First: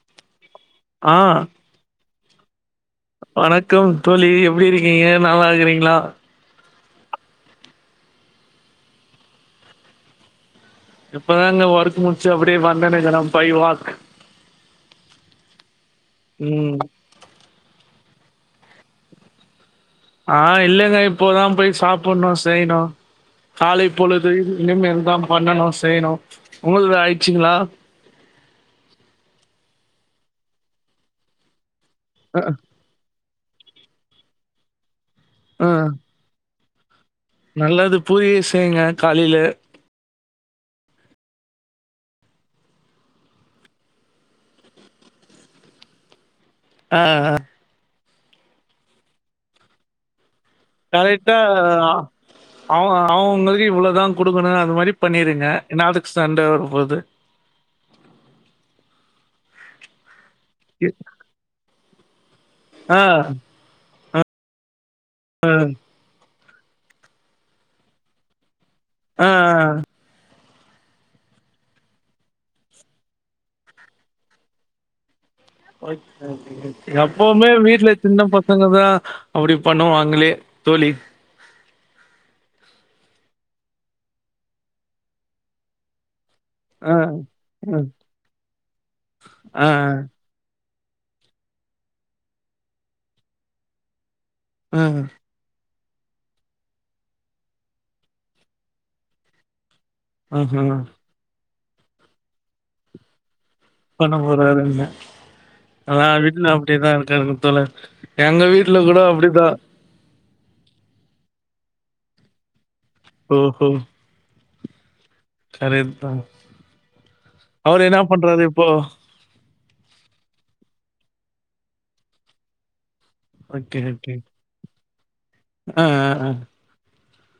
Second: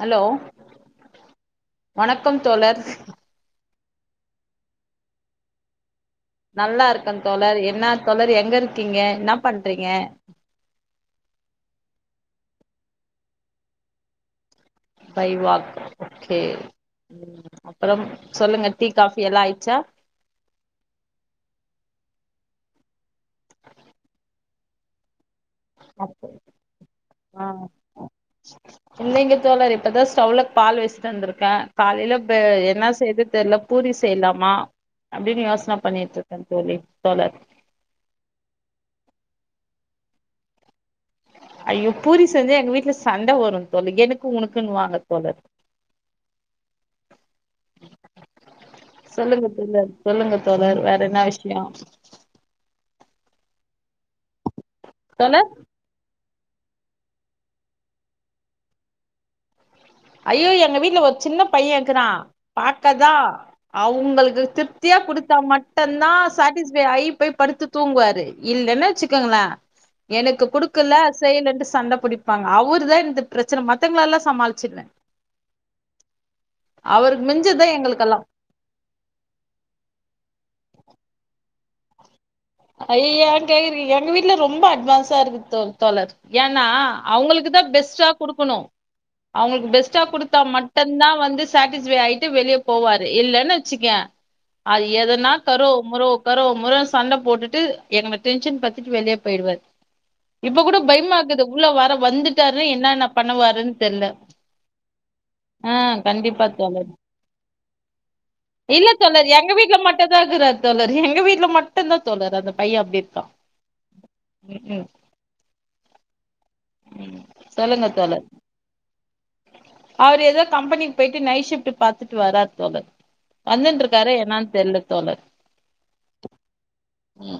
Hello ஆ வணக் கம் தோழர் வணக்கம் தோழி எப்டி இருக்கீங்க நல்லா இருக்குறீங்களா நல்லா இருக்கேன் தோழர் என்ன தோழர் எங்க இருக்கீங்க என்ன பண்றீங்க இப்பதான்ங்க ஒர்க் முடிச்சு அப்டியே வந்தேனேங்க ந by walk by walk okay ம் ம் அப்புறம் சொல்லுங்க டீ காபி எல்லாம் ஆயிடுச்சா ஆஹ் இல்லைங்க இப்போதான் போய் சாப்புட்ணும் செய்யணும் காலை பொழுது இனிமேல்தான் பண்ணணும் செய்யணும் உங்களது ஆ ஆயிடுச்சுங்களா இல்லைங்க தோழர் இப்பதா ஸ்டவ்ல பால் வச்சுட்டு வந்திருக்கேன் காலையில அ என்ன செய்து தெரியல பூரி செய்யலாமா அப்டின்னு ஆ யோசனை பண்ணிட்டு இருக்கேன் சரி நல்லது பூரிய செய்யுங்க காலையில ஐயோ பூரி செஞ்சா எங்க வீட்டுல சண்டை வரும் தோழர் எனக்கும் உனக்குன்னு வாங்க தோழர் அ அ சொல்லுங்க தோழர் சொல்லுங்க தோழர் வேற என்ன கரெக்டா விஷயோ அவ அவுங்குளுக்கு இவ்வளவு குடுக்கணோ அது மாரி தோழர் பண்ணிருக்க அதுக்கு ஸ் சண்ட வரும்போது ஐயோ எங்க வீட்ல ஒரு சின்ன பையன் இருக்குறா ஆ பாக்கதா அவுங்களுக்கு இது துப் திருப்தியா குடுத்தா மட்டும்தா சட் ஐ போய் படுத்து தூங்குவாரு இல்ன வெச்சுக்கோங்களா ஆ எனக்கு குடுக் க்குல செய்லன்டு சண்ட பிடிப்பாங்க அவுர்தா இந்த பிரச்சனை மத்தவங்களலா சமாளிச்சிருவே அவருக்கு எப்பவுமே மிஞ்சதுதா வீட்ல எங்களுக்கெல்லா சின்ன பசங்கதா அப்டி பண்ணுவாங்களே தோழி ஐய்ய கேக்றுகீங்க எங்க வீட்ல ரொம்ப அட்வான்ஸா இருக்கு தோ தோழர் ஏன்னா ஆ, அவங்களுக்கு தான் அ, பெஸ்ட்டா கொடுக்கணோ ஆ, அவங்களுக்கு பெஸ்ட்டா கொடுத்தா மட்டு ம்தான் வந்து சாட்டிஸ் ஃபை ஆயிட்டு வெளியே போவாரு இல்லன்னு வெச்சுக்கே ஆ, அது எதுனா கரோ முறோ கரோ முற சண்ட போட்டு எங்க டென்ஷன் பத்துட்டு வெளியே போயிடுவார் இப்ப ஆஹா. கூட பயமா குது உள்ள வர வந்துட்டாரு என்ன என்ன பண்ணுவார் பண்ண போறாருங்க ஆ எல்லார் கண்டிப்பா வீட்ல தோழர் அப்படிதான் இருக்கருங்க தோழர் எங்க வீட்ல கூட அப்டிதா இதா இருக்குறாரு தோழர் எங்க வீட்ல மட்டுந்தா தோழர் அந்தப் பைய அப்பிடிருக்கா ம் ம் சரிதுதா அவரு என்ன பண்றாரு இப்போ அவர் ஏதோ கம்பெனிக்கு போயிட்டு நைட் ஷிஃப்ட் பாத்துட்டு வராரு தோழர். வந்துன்றுக்காரே என்னானு தெர்ல தோழர் அ அ அ ம்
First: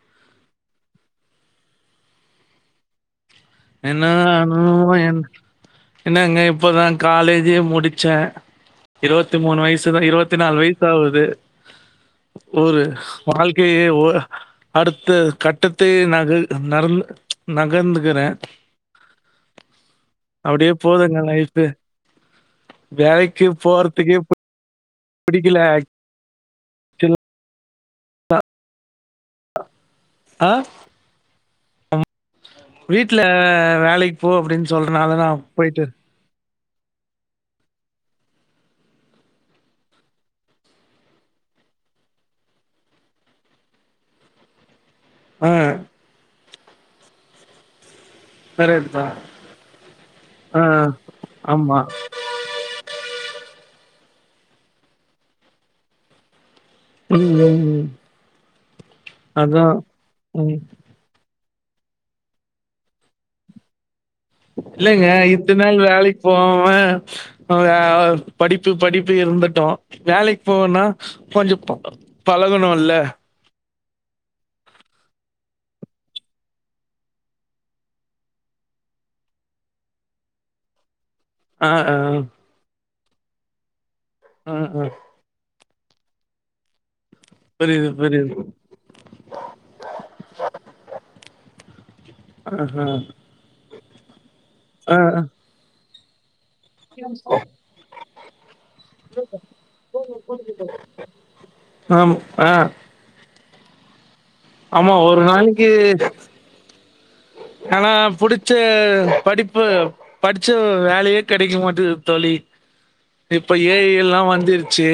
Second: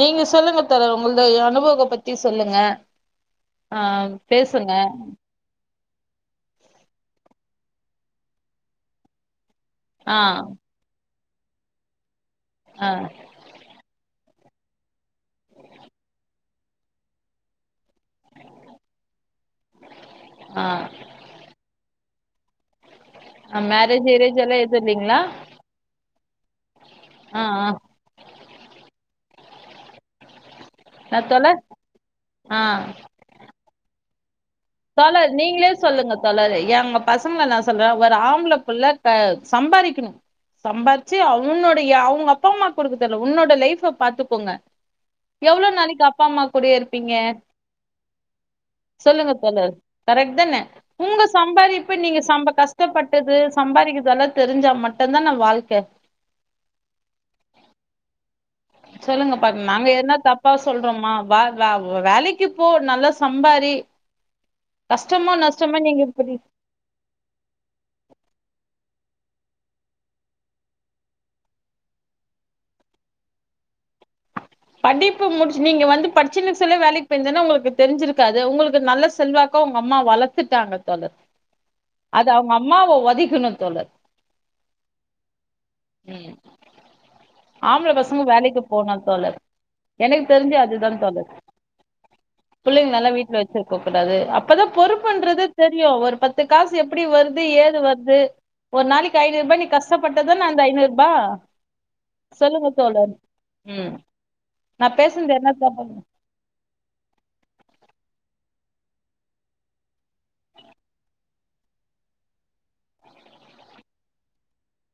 நீங்க சொல்லுங்க தோழர் உங்கள்து அனுபவத்த பத்தி சொல்லுங்க ஆ என்னானூ பேசுங்க என் என்னங்க இப்பதா காலேஜே முடிச் சே இருபத்தி மூணு வை சு ஆ இருபத்தி நாலு வயசு ஆவுது ஒரு ஆ வாழ்க்கையே ஓரா அடுத்த கட்டத்தையே நகர் நர்ந் நகந்துகிறே ஆ அப்டியே போதூங்க லைஃபு வேலைக்கு போறதுக்கே செர்வீங்களா பிடிக்கல ஆக்சுவலா. ஆ ஆ ஆ [inaudible] நா தோழர் ஆ வீட்ல வேலைக் போ அப்டின் தோழர் நீங்களே சொல்லுங்க தோழர் எ ஏ உங்க பசங்கள நா சொல்றே ஒரு ஆம்ப்ளபுள்ள க சம்பாரிக்கணூ சம்பாரிச்சு அவன்னோடைய அவுங்க அப்பாம்மாக் குடுக்க தேவல்ல உன்னோட லைஃப்ப பாத்துக்கோங்க ஆ எவ்ளோ நாளிக்கு அப்பாம்மாக் கூடயே இருப்பீங்க கரேட் தா சொல்லுங்க தோழர் கரெட் தான உங்க ஆமா. சம்பாரிப்பு நீங்க சம்ப கஷ்டப்பட்டது சம்பாரிக்கிற்தெல்லா தெரிஞ்சா மட்டுந்தான வாழ்க்க ம் ம் சொல்லுங்க பாக் அதான். நாங்க என்னா தப்பா ம். சொல்றோமா வே வே வேலக்கி போ நல்லா சம்பாரி இல்லேங்க கஷ்டமோ இத்துன்நாள் நஷ்டமோ நீங்க வேலைக் இப்படி போவாம ஆ படிப்பு படிப் ப்டியே இருந்துட்டோ வேலைக் போவுன்னா கொஞ்சோ பழகணூல்ல படிப்பு முடுச் நீங்க வந்து படிச்சுன்னோஸ்லே வேலைக் போயிருந்தனா உங்களுக்கு தெரிஞ்சிருக்காது உங்களுக்கு நல்ல செல்வாக்கா உங்கம்மா வளத்துட்டாங்க தோழர் ஆ, ஆ. அது அவுங்கம்மாவ ஒத் தீக்கணூ தோழர் அ அ ம் புரியுது ஆம்ப்ள பசங்க புரியுது வேலைக்கு போணூ தோழர் எனக்கு தெரிஞ்சு அதுதா தோழ எ ஆஹா புள்ளைங்கலா வீட்ல வச்சிருக்கக்கூடாது அப்பதா ஆ பொறுப்புன்றது தெரியூ ஒரு பத்து காசு எப்டி வருது ஏது வருது ஒரு நாளிக்கு ஐநூற்ரூபா நீ கஷ்டப்பட்டாதான அந்த ஐநூற்ரூபா ஆம் ஆ சொல்லுங்க தோழர் ம் நா ஆமா ஒரு பேசுனது என்ன நாளைக்கு தப்புன்னு ஆனா புடுச்ச படிப்பு படிச்ச வேலயே கெடைக்க மாட்டது தோழி இப்ப ஏ ஐ எல்லா வந்துருச்சு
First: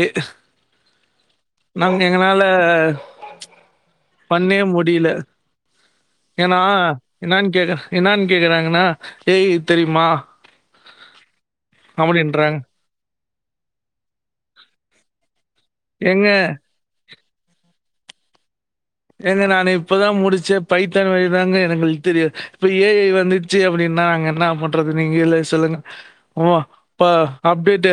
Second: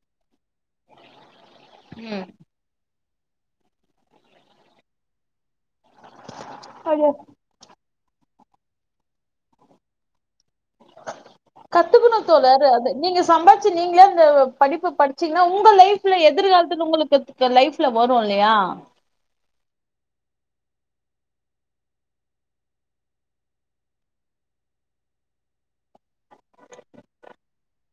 நாங்க ம் எங்கனால பண்ணே முடில ஏனா அது என்னன்னு கேக்கற என்னான் கேக்குறாங்கன்னா ஏ ஐ தெரியுமா கத்துக்கணு அப்டின்றாங்க தோழர் அது நீங்க சம்பாச்சு நீங்களே இந்த படிப்பு படுச்சி ங்னா உங்க லைப்ல ஏங்க எதிர்காலத்து உங்களுக்கு உங்க லைஃப்ல வரு இல்லையா ஏங்க நானே இப்பதா முடிச்சே பைத்தான் வழிதாங்க எங்களுக்கு தெரியு இப்ப ஏ ஐ வந்துச்சு அப்டின்னா நாங்க என்ன பண்றது நீங்களே சொல்லுங்க ஓ இப்ப அப்டேட்டு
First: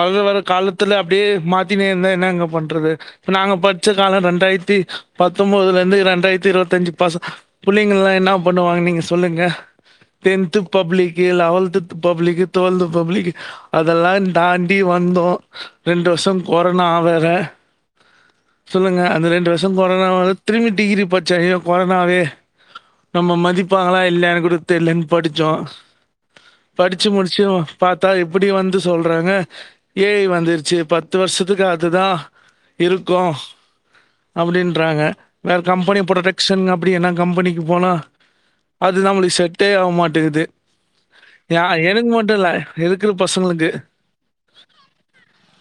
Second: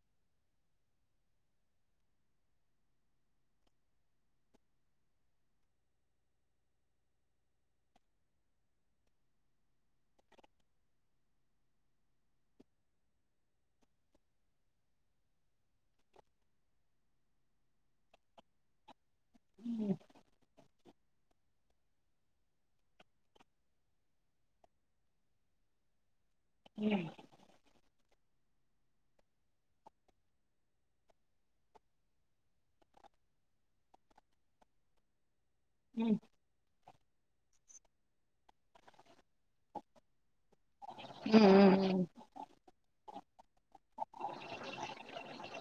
வர வர காலத்துல அப்டியே மாத்தினே இந்தா என்னங்க பண்றது இப்ப நாங்க படுச்ச காலோ ரெண்டாயிரத்தி பத்தொம்போதுல இருந்து ரெண்டாயிரத்தி இருவத்தஞ்சு பசங் புள்ளேங்களா என்னா பண்ணுவாங்க நீங்க சொல்லுங்க டென்த் பப்ளிக்கு லெவல்த்து பப்ளிக்கு டுவெல்த்து பப்ளிக்கு அதெல்லாந் தாண்டி வந்தோ ரெண்டு வருஷோ கொரோனா வேற சொல்லுங்க அந்த ரெண்டு வருஷ் இப்ப சைனா கொரோனாவே நம்ம மதிப்பாங்களா இல்லயானுக்கூட தெர்லன்னு படிச்சோ படுச்சு முடிச்சு பாத் தா இப்டி வந்து சொல்றாங்க ஏ ஐ வந்துருச்சு பத்து வருஷத்துக்கு அதுதா இருக்கூ அப்டின்றாங்க வேற கம்பெனி ம் ப்ரொடெக்க்ஷன் அப்டி என்னா கம்பெனிக்கு போனா அது நம்மளுக்கு செட்டே ஆகமாட்டேங்குது ம் யா ம் எனக்கு மட்டு இல்ல இருக்கிற பசங்ளுக்கு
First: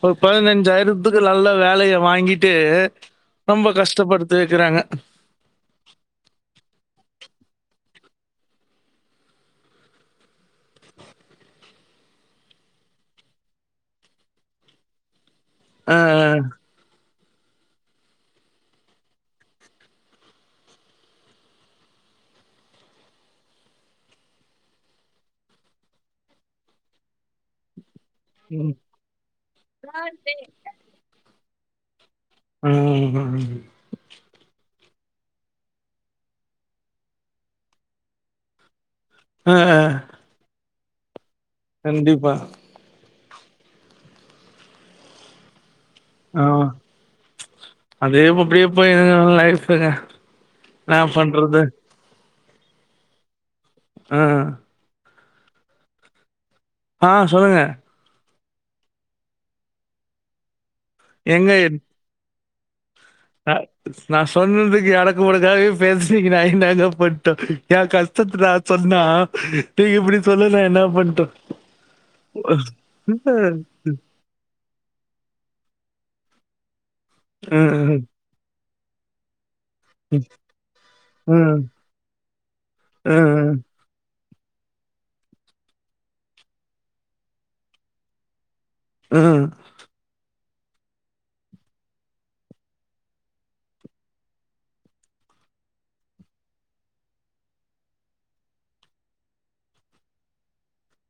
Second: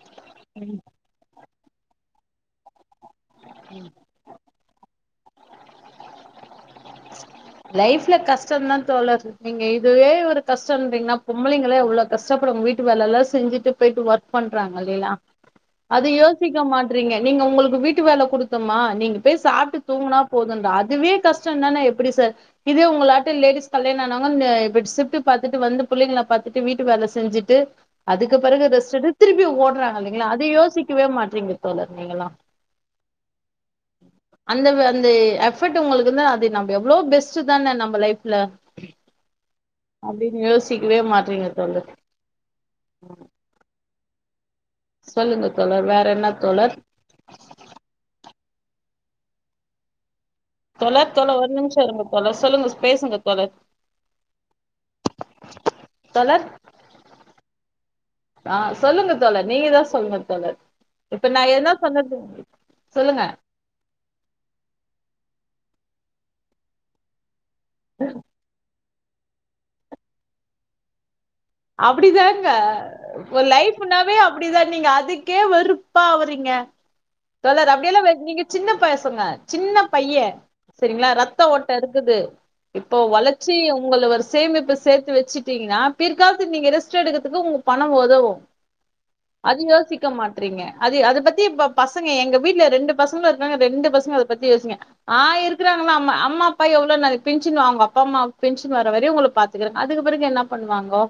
ஒரு ம் பதினஞ்சாயிரத்துக்கு நல்ல வேலைய வாங்கிட்டு ரொம்ப ம் கஷ்டப்படுத்து வெக்கிறாங்க லைவ்ல கஷ்டந்தா தோழரு நீங்க இதுவே ஒரு கஷ்டோன்றீங்னா பொம்பளைங்களா எவ்ளோ கஷ்டப்படு வீட்டு வேல எல்லா செஞ்சுட்டு போயிட்டு ஒர்க் பண்றாங்க இல்லேளா அது அ. யோசிக்க மாட்றீங்க நீங்க உங்களுக்கு வீட்டு வேல குடுத்தம்மா நீங்க போய் சாப்ட்டு தூங்குனா போதுன்தா அதுவே கஷ்டோனா நா எப்பிடி சார் இதே உங்கள ஆட்டு லேடிஸ் கல்யாண ஆனவங்க ன இப்டி சிப்ட் பாத்துட்டு வந்து புள்ளைங்கள பாத்துட்டு வீட்டு வேல செஞ்சுட்டு அதுக்கு ம் பிறகு ரெஸ்ட்டெடு திருப்பி ஓடறாங்க இல்லைங்களா அதை யோசிக்கவே மாட்றீங்க தோழர் நீங்கெல்லா ஆஹ் ஆஹ் ந்தே எவட் உங்களுக்கிருந்தா அது நம்ப எவ்ளோ பெஸ் சுதான நம்ம லைஃப்ல உ ஆஹ க்வே மாட்றீங்க தோழர் சொல்லுங்க தோழர் வேற என்ன ஆ தோழர் அதே அப்டியே போயினுருங்கவ லைஃப்ங்க என்னா தோழர் தோழ ஒரு பண்றது நிமிஷோ இருங்க தோழர்ஸ் சொல்லுங்க ஸ்பேசுங்க தோழர் ஆ தோழர் ஆ சொல்லுங்க ஆ சொல்லுங்க தோழர் நீங்க தா சொல்லுங்க தோழர் இப்ப நா எங்க என்ன சொன்னது சொல்லுங்க அ நா சொன்னதுக்கு எடக்கு முடக்காவே பேசிக் நா இந்தாங்க பன்டோ ஏ கஷ்டத்னா சொன்னா நீங்க இப்படி சொல்ல நா என்ன பண்டு அப்டிதாங்க ஒரு லைஃப்னாவே அப்டிதா நீங்க அதுக்கே வெறுப்பா அவுறீங்க சொல்ராரு அப்டியெல்லா ம் வெ நீங்க சின்ன பசங்க சின்ன பையே செரிங்களா ம் ரத்த ம் ஓட்ட இருக்குது இப்போ வளர்ச்சி உங்கள வருஷ் சேமிப்பு சேத்து வெச்சுட்டீங்னா பிர் க்காவது நீங்க ரெஸ்ட் எடுக்குறதுக்கு உங்க பணோ ஒதவு ம் அது யோசிக்க மாட் அ அத பத்தி இ பசங்க எங்க வீட்டுல ரெண்டு பசங்களும் இருக்காங்க ரெண்டு பசங்க அதை பத்தி யோசிங்க ஆ இருக்கிறாங்கள அ அம்மா அப்பா எவ்ளவு ந பென்ஷன் வாங்க அப்பா அம்மா பென்ஷன் வர்ற வரையும் உங்களை பாத்துக்கிறாங்க அதுக்கு பிறகு என்ன பண்ணுவாங்க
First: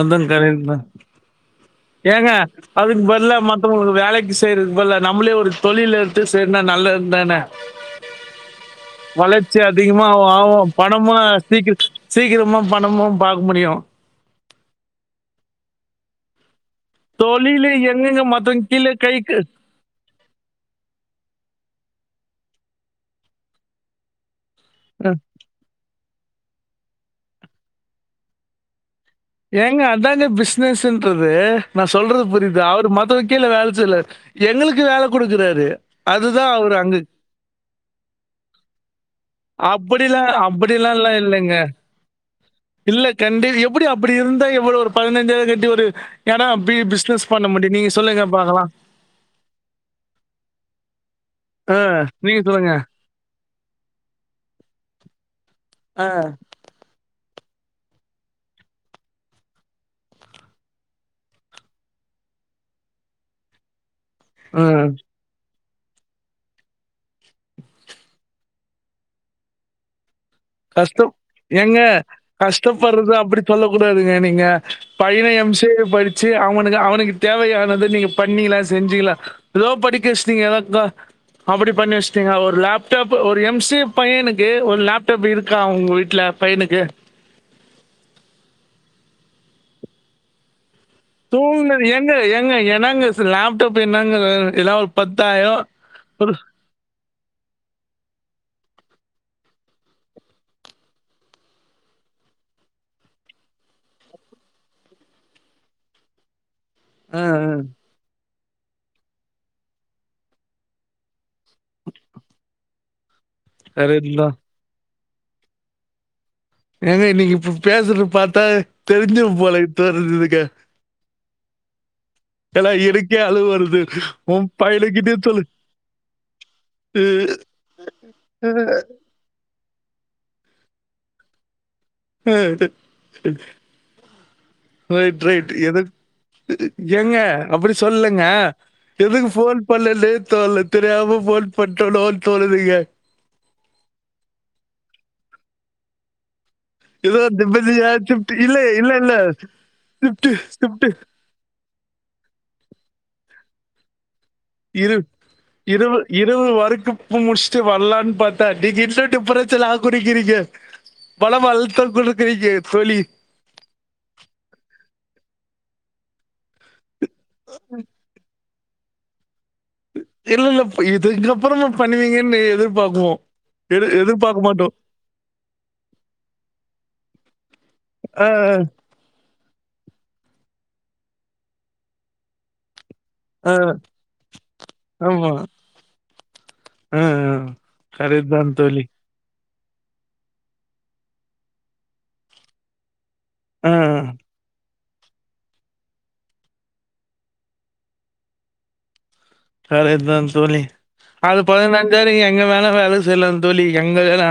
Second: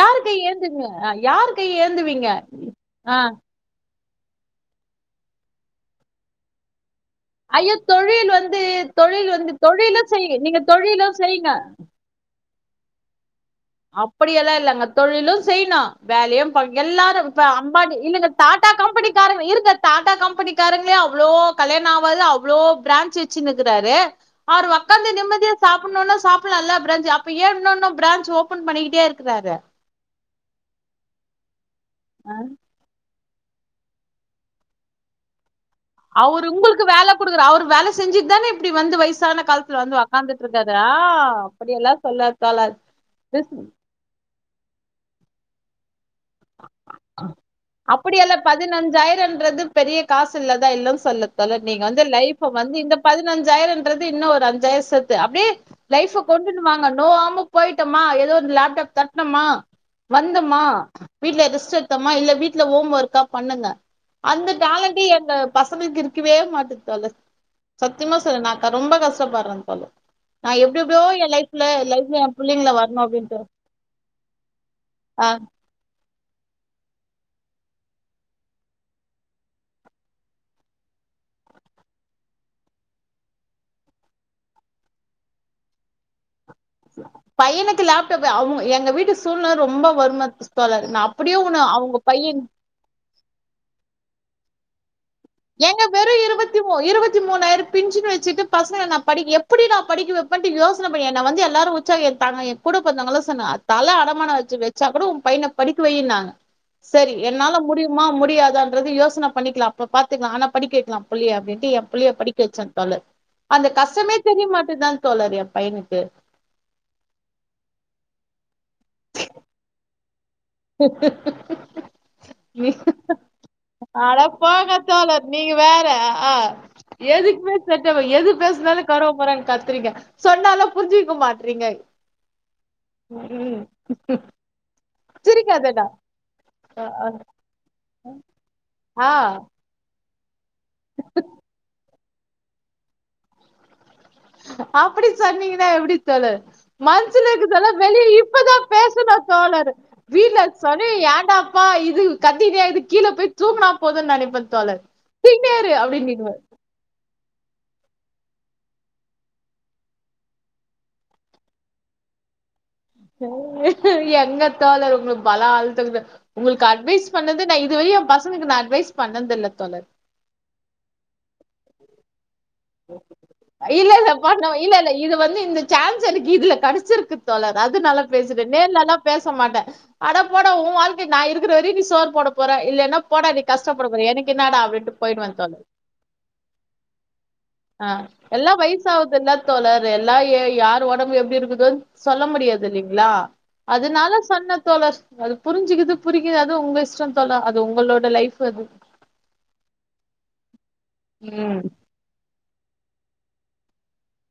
அதான் கரட் தான் யாரு கை ஏந்துவீங்க ஏங்க அதுக்கு ஆ பதிலா மத்தவங்களுக்கு வேலைக்கு செய்றதுக்கு பதிலா நம்மளே ஒரு தொழில் எடுத்து செய்தா நல்ல ஐயோ தொழில் வந்து தொழில் வந்து வளர்ச்சி அதிகமா தொழிலும் செய் நீங்க ஆகும் தொழிலும் பணமும் செய்யுங்க சீக்கிரம் சீக்கிரமா பணமும் பாக் அப்படியெல்லாம் இல்லங்க தொழிலும் செய்யனும் வேலையும் எல்லாரும் இப்ப தொழில அம்பானி எங்கெங்க இல்லங்க மத்தவங்க டாடா கீழே கம்பெனிக்கார கைக்கு இருக்க டாடா கம்பெனிக்காரங்களே அவ்வளோ கல்யாண ஆவாது அவ்வளோ பிரான்ச் வச்சுனுக்கிறாரு அவர் உக்காந்து அஹ், நிம்மதியா சாப்பிடணும்னா சாப்பிடலால்ல பிரன்ஜ் அப்ப ஏன் இன்னொனும் பிரான்ஜ் ஓ பன் பண்ணிக்கிட்டே இருக்கு ஏங்க அதாங்க பிசினஸ்இன்றது நான் சொல்றது புரியுதா அவர் மத்த கீழ வேலை செய்யல்ல எங்களுக்கு வேலை கொடுக்குறாரு அவுரு அதுதான் அவர் உங்களுக்கு அங்க வேல குடுக்கற அவுரு வேல செஞ்சுட்டு தான இப்புடி வந்து வயசான காலத்துல வந்து அப்படிலாம் உக்காந்துட்டு இருக்காதடா அப்படிலாம் எல்லாம் இல்லைங்க அப்டியெல்லா சொல்ல ட்டால [inaudible] இல்ல கண்டி எப்படி அப்படி இருந்தா எவ்ளோவு ஒரு பதினைஞ்சாயிரோ கட்டி ஒரு ஏன்னா அ பிசினஸ் பண்ண முடியும் நீங்க சொல்லுங்க அப்படியல்ல பார்க்கலாம் பதினஞ்சாயிரம்ன்றது பெரிய காசு இல்லதா இல்லன்னு சொல்லத் தல ஆ, நீங்க வந்து நீங்க லைஃப் சொல்லுங்க வந்து இந்த பதினஞ்சாயிரம்ன்றது இன்னு ஒரு அஞ்சாயிரம் சேத்து அப்டியே ஆ, லைஃப் கொண்டுன்னு வாங்கன்னோ ஓ ஆமா போயிட்டோமா ஏதோ லேப்டாப் தட்னமா வந்தோமா வீட்ல ரெஸ்ட் எடுத்தமா இல்ல வீட்டு்ல ஹோம் ஒர்க்கலா பண்ணுங்க அந்த ஆ. டேலண்ட் எங்க பசங்கக்கு இருக்கவே மாட்டேது தல சத்தியமா சொல்ற நா ரொம்ப கஷ்டப்படுறே தல கஷ்ட ஏங்க புள்ளைங்கள வரணு கஷ்டப்படுறது அப்டின்ட்டு அப்புடி சொல்ல கூடாதுங்க நீங்க பையண ஆ எம் சி ஏ படி செரி அவனுக்கு அவனுக்கு தேவையானது நீங்க பண்ணிலா செஞ்சீங்கலா லோ படிக்க வெச்சிடீங்க [unintelligible] அப்பாடி பண்ணி வெச்சிடீங்க ஒரு லேப்டாப் ஒரு எம் ஸி பையனுக்கு ஒரு லேப் டாப் இருக்கா உங்க வீட்ல பையனுக்கு லேப்டாப் அவ எங்க வீட்டு சூழ்நெல ரொம்ப வரும தோழர் நா அப்படியே ஒண்ணு தூங்னது அவங்க எங்க பையன் எங்க என்னங்க லேப்டாப் என்னங்க எல்லாப் ஏங்க வெறு இருபத்தி மூண் இருபத்தி த்தி மூணாயிரம் பின்ஷன் வெச்சிட்டு பசங்க நா படி எப்படி நான் படிக்க வைப்பேன்ட்டு யோசன பண்ணே என்ன வந்து எல்லாரும் உச்சாகேட்டாங்க என் கூட பொறந்தவங்கல சொன்னே தல அடமானம் வச்சு வெச்சா கூட உன் பையன படிக்க வைன்னாங்க செரி ஆ, ஆ. என்னால முடியுமா முடியாது ன்றது யோசன பண்ணிக்கலா அப்பப் பாத்துக்கலா ஆனா படிக்வேக்கலா புள்ளியை அப்டின்ட்டு என் புள்ளைய படிக்க வச்சே தல அந்த கரெக்ட் கஷ்டமே தான். தெரியமாட்டுது தா தோழர் என் பையனுக்கு ஏங்க இன்னைக்கி இப்ப பேசுறது பாத்தா தெரிஞ்ச போலனட்டு தா இருக்குதுங் ஏன்னா எனக்கே அழுவ வருது. அட உன் போங்க பையனுகிட்டயே தோழர் சொல்லு. நீங்க வேற ஆஹ் எதுக்குமே செட் எது பேசுனாலு [unintelligible] ரிங்க சொன்னாலு புரிஞ்சக்க மாட்டறீங்க அ [unintelligible] ரைட் எது சிரிக்காதடா ஆ ஆ. எஏங்க அப்பாடி சொல்லுலங்க ஆ, எதுக்கு ஃபோன் பண்ண [unintelligible] த்துல தெரியாம ஃபோன் பண்டனோ தோணுதுங்க அப்புடி சொன்னீங்கன்னா எப்புடி தோழர் ஏதோ மனுசனுக்கு இதெல்லா நிம்மதியா வெளியே ஷிஃப்ட் இப்பதா இல்ல இல்ல இல்ல பேசணு தோழர் ஷிஃப்ட் வீட்ல ஷிஃப்ட் சனியன் ஏன்டாப்பா இது கண்டினியாய்ட் கீழே போய் தூங்கனா போது நெனப்போ இரு இருவு இருரவு வரைக்கு பு முடிச்சுட்டு வரலான் பாத்தா நீங்க இல்லான்ட்டு பிரச்சல்லா குடுக்கிறீங்க மணம் அழுத்தம் குடுக்கறீங்க எங்க எங்கத் தோழர் உங்களுக் மண ஆழுத்தம் ப உங்களுக்கு அட்வைஸ் பண்ணது நா இதுவரை எ பசங்கக்கு நா அட் வைஸ் பண்ணதுல்ல இல்ல இல்ல பு இது இதுலப் அப்புறோம பண்ணுவீங்கன்னு எதிர்பார்க்குவோம் இல்ல எது- இல்ல எதிர்பார்க்க பண்ண இல்ல மாட்டோம் இல்ல இது வந்து இந்த சான்ஸ் எனக்கு இதுல கெடச்சிருக்கு தோழர் அதுனாலா ஆ, பேசுர நேர்லலா பேச மாட்டே அட போட உ வாழ்க நா இருக்குற வரையு நீ சோறு போட போறே இல்லன போட நீக் ஆ, கஷ்டப்படபோறே எனக்கு என்னடா அப்டின்ட்டு ஆ, போய்டுவே ஆமா தோழர் ஆ, ஆ. ஆஹ் கரெக்ட் தான் எல்லா தோழி. வயசாவுதுல்ல தோழர் எல்லா ய யாரு ஒடம்பு எப்டி இருக்குதுன் சொல்ல முடியாது இல்லைங்களா ஆ, அதுனால சொன்ன தோழர் அது புரிஞ்சுக்குது புரிக்குறது உங்க இஷ்டொ தோழர் அது உங்களோட லைஃப் அது சரிதான் தோழி அது ம் பதினஞ்சா நீங்க எங்க வேணா வேல செய்லா தோழி எங்க வேணா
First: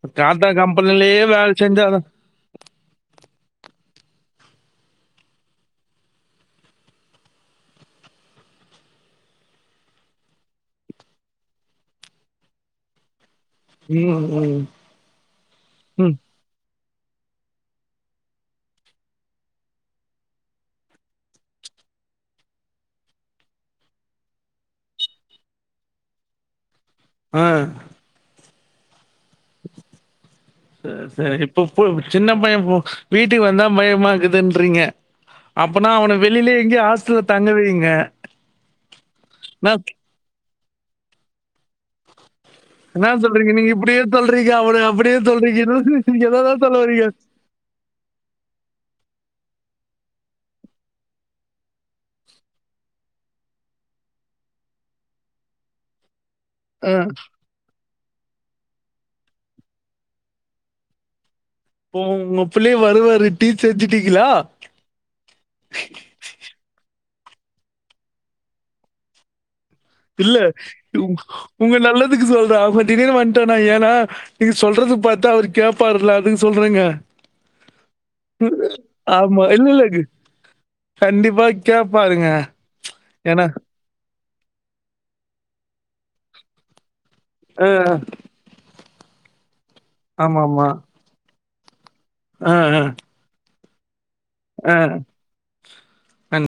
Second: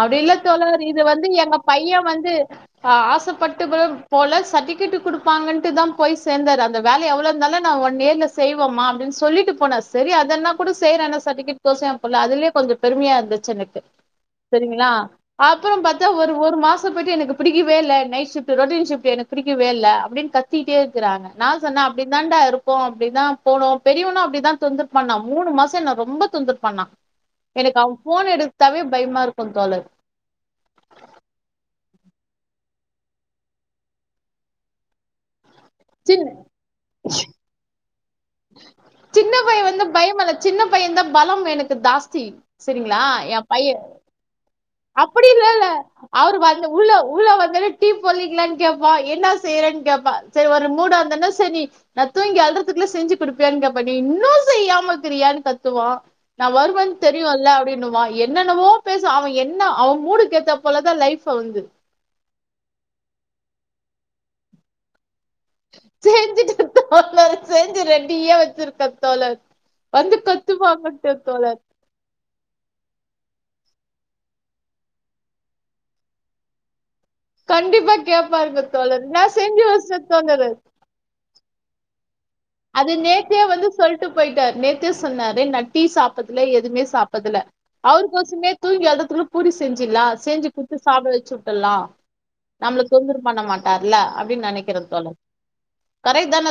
அப்டி இல்ல டாடா தோழர் இது கம்பெனிலயே வந்து வேலை எங்க செஞ்சா பைய தான் வந்து ஆ ஆசப்பட்டு பு போல சடிஃபிகேட் குடுப்பாங்கன்ட்டு தா போய் சேந்தாரு அந்த வேல எவ்ளோ இருந்தாலு நா ஒன் இயர்ல செய்வேமா அப்டின்னு சொல்லிட்டு போனா செரி அதெல்லா கூட செய்ர ஆனா சர்டிஃபிகேட் கொர்ஸ்ஸெ ஏ புல்ல அதுவே கொஞ்ச பெருமையா இருந்துச் உம் உம் செரிங்களா அப்றோ பாத்தா ஒரு ஒரு மாச் போய்டு எனக்கு பிடிக்கவே இல்ல நைட் ஷிஃப்ட் ரொட்டீன் ஷிஃப்ட் எனக்கு பிடிக்கவே இல்ல அப்டின்னு கத்திட்டேருக்காங்க நா சொன்னே அப்டி தான்டா இருக்கு அப்டிதா போனு பெரியவனு அப்டிதா தொந்தர் பண்ணா மூணு மாசோ என்ன ரொம்ப தொந்தர் பண்ணா எனக்கு அவ ஃபோன் எடு த்தாவே பயமா இரு செரி செரி இப்பொ ஃபுல் சின்ன பைய வு வீட்டுக்கு வந்தா பயமாக்குதுன்றீங்க அப்பனா சின்ன அவன வெளிலயே எங்கயா ஹாஸ்டல்ல தங்க வைங்க சின்ன பய வந்து பயமல சின்ன பையந்தா பலம் எனக்கு தாஸ்தி என்ன சொல்றீங்க நீங்க இப்டியு சொல்றீங்க அப் அப்டி இல்லல்ல அவரு வந்து சொல்ல உள்ள வர்றீங்க? உள்ள வந்தோன டீ போட்லிங்களானு கேப்பா என்ன செய்யறேனு கேப் வா செரி ஒரு மூடாந்தன்னா செரி நீ நா தூங்கி எழ்றதுக்குள்ள செஞ்சு குடுப்பியானு கேப்பாங்க இன்னு செய்யாமக்கிறியான்னு கத்துவா நா ஆ. வருவேன்னு தெரியுல அப்டின்னுவா எ என்னென்னவோ பேசுவா அவே என் னா அவ மூடு கேத்த போல தா லைஃப் இப்போ உங்க பிள்ளை வருவாரு டீச்சர் இஞ்சி டீங்கிளா செஞ்சிட்டு [unintelligible] செஞ்சு ரெடியா வச்சிருக்கே தோழர் வந்து இல்ல உ கத்துவாங்கட்டு தோழர் உங்க நல்லதுக்கு சொல்றே அவே திடீர்னு வந்ட்டானா ஏனா நீங்க சொல்றது பாத்தா அவரு கேப்பாருல அதுக்கு சொல்றேங்க கண்டிப்பா கேப்பாருங்க தோழர் நா ஆமா. செஞ்சு இல்ல, இல்ல. வச்சுட்டே தோழரு பாருங்க அது நேத்தே வந்து சொல்ட்டு போய்ட்டாரு நேத்தே சொன்னாரு நா டீ சாப்டதுல எதுமே சாப் துல அ, அவருக்கொசமே தூங்கியா [unintelligible] [unintelligible] செஞ்சுலா செஞ்சு ஆமாமா. குடுத்து சாப்பிட வச்சு ல்லா அ, நம்மள தொந்தர் பண்ண மாட் வர்ல அப்டின் அ, நெனைக்கிற தோழர் கரை அ. தான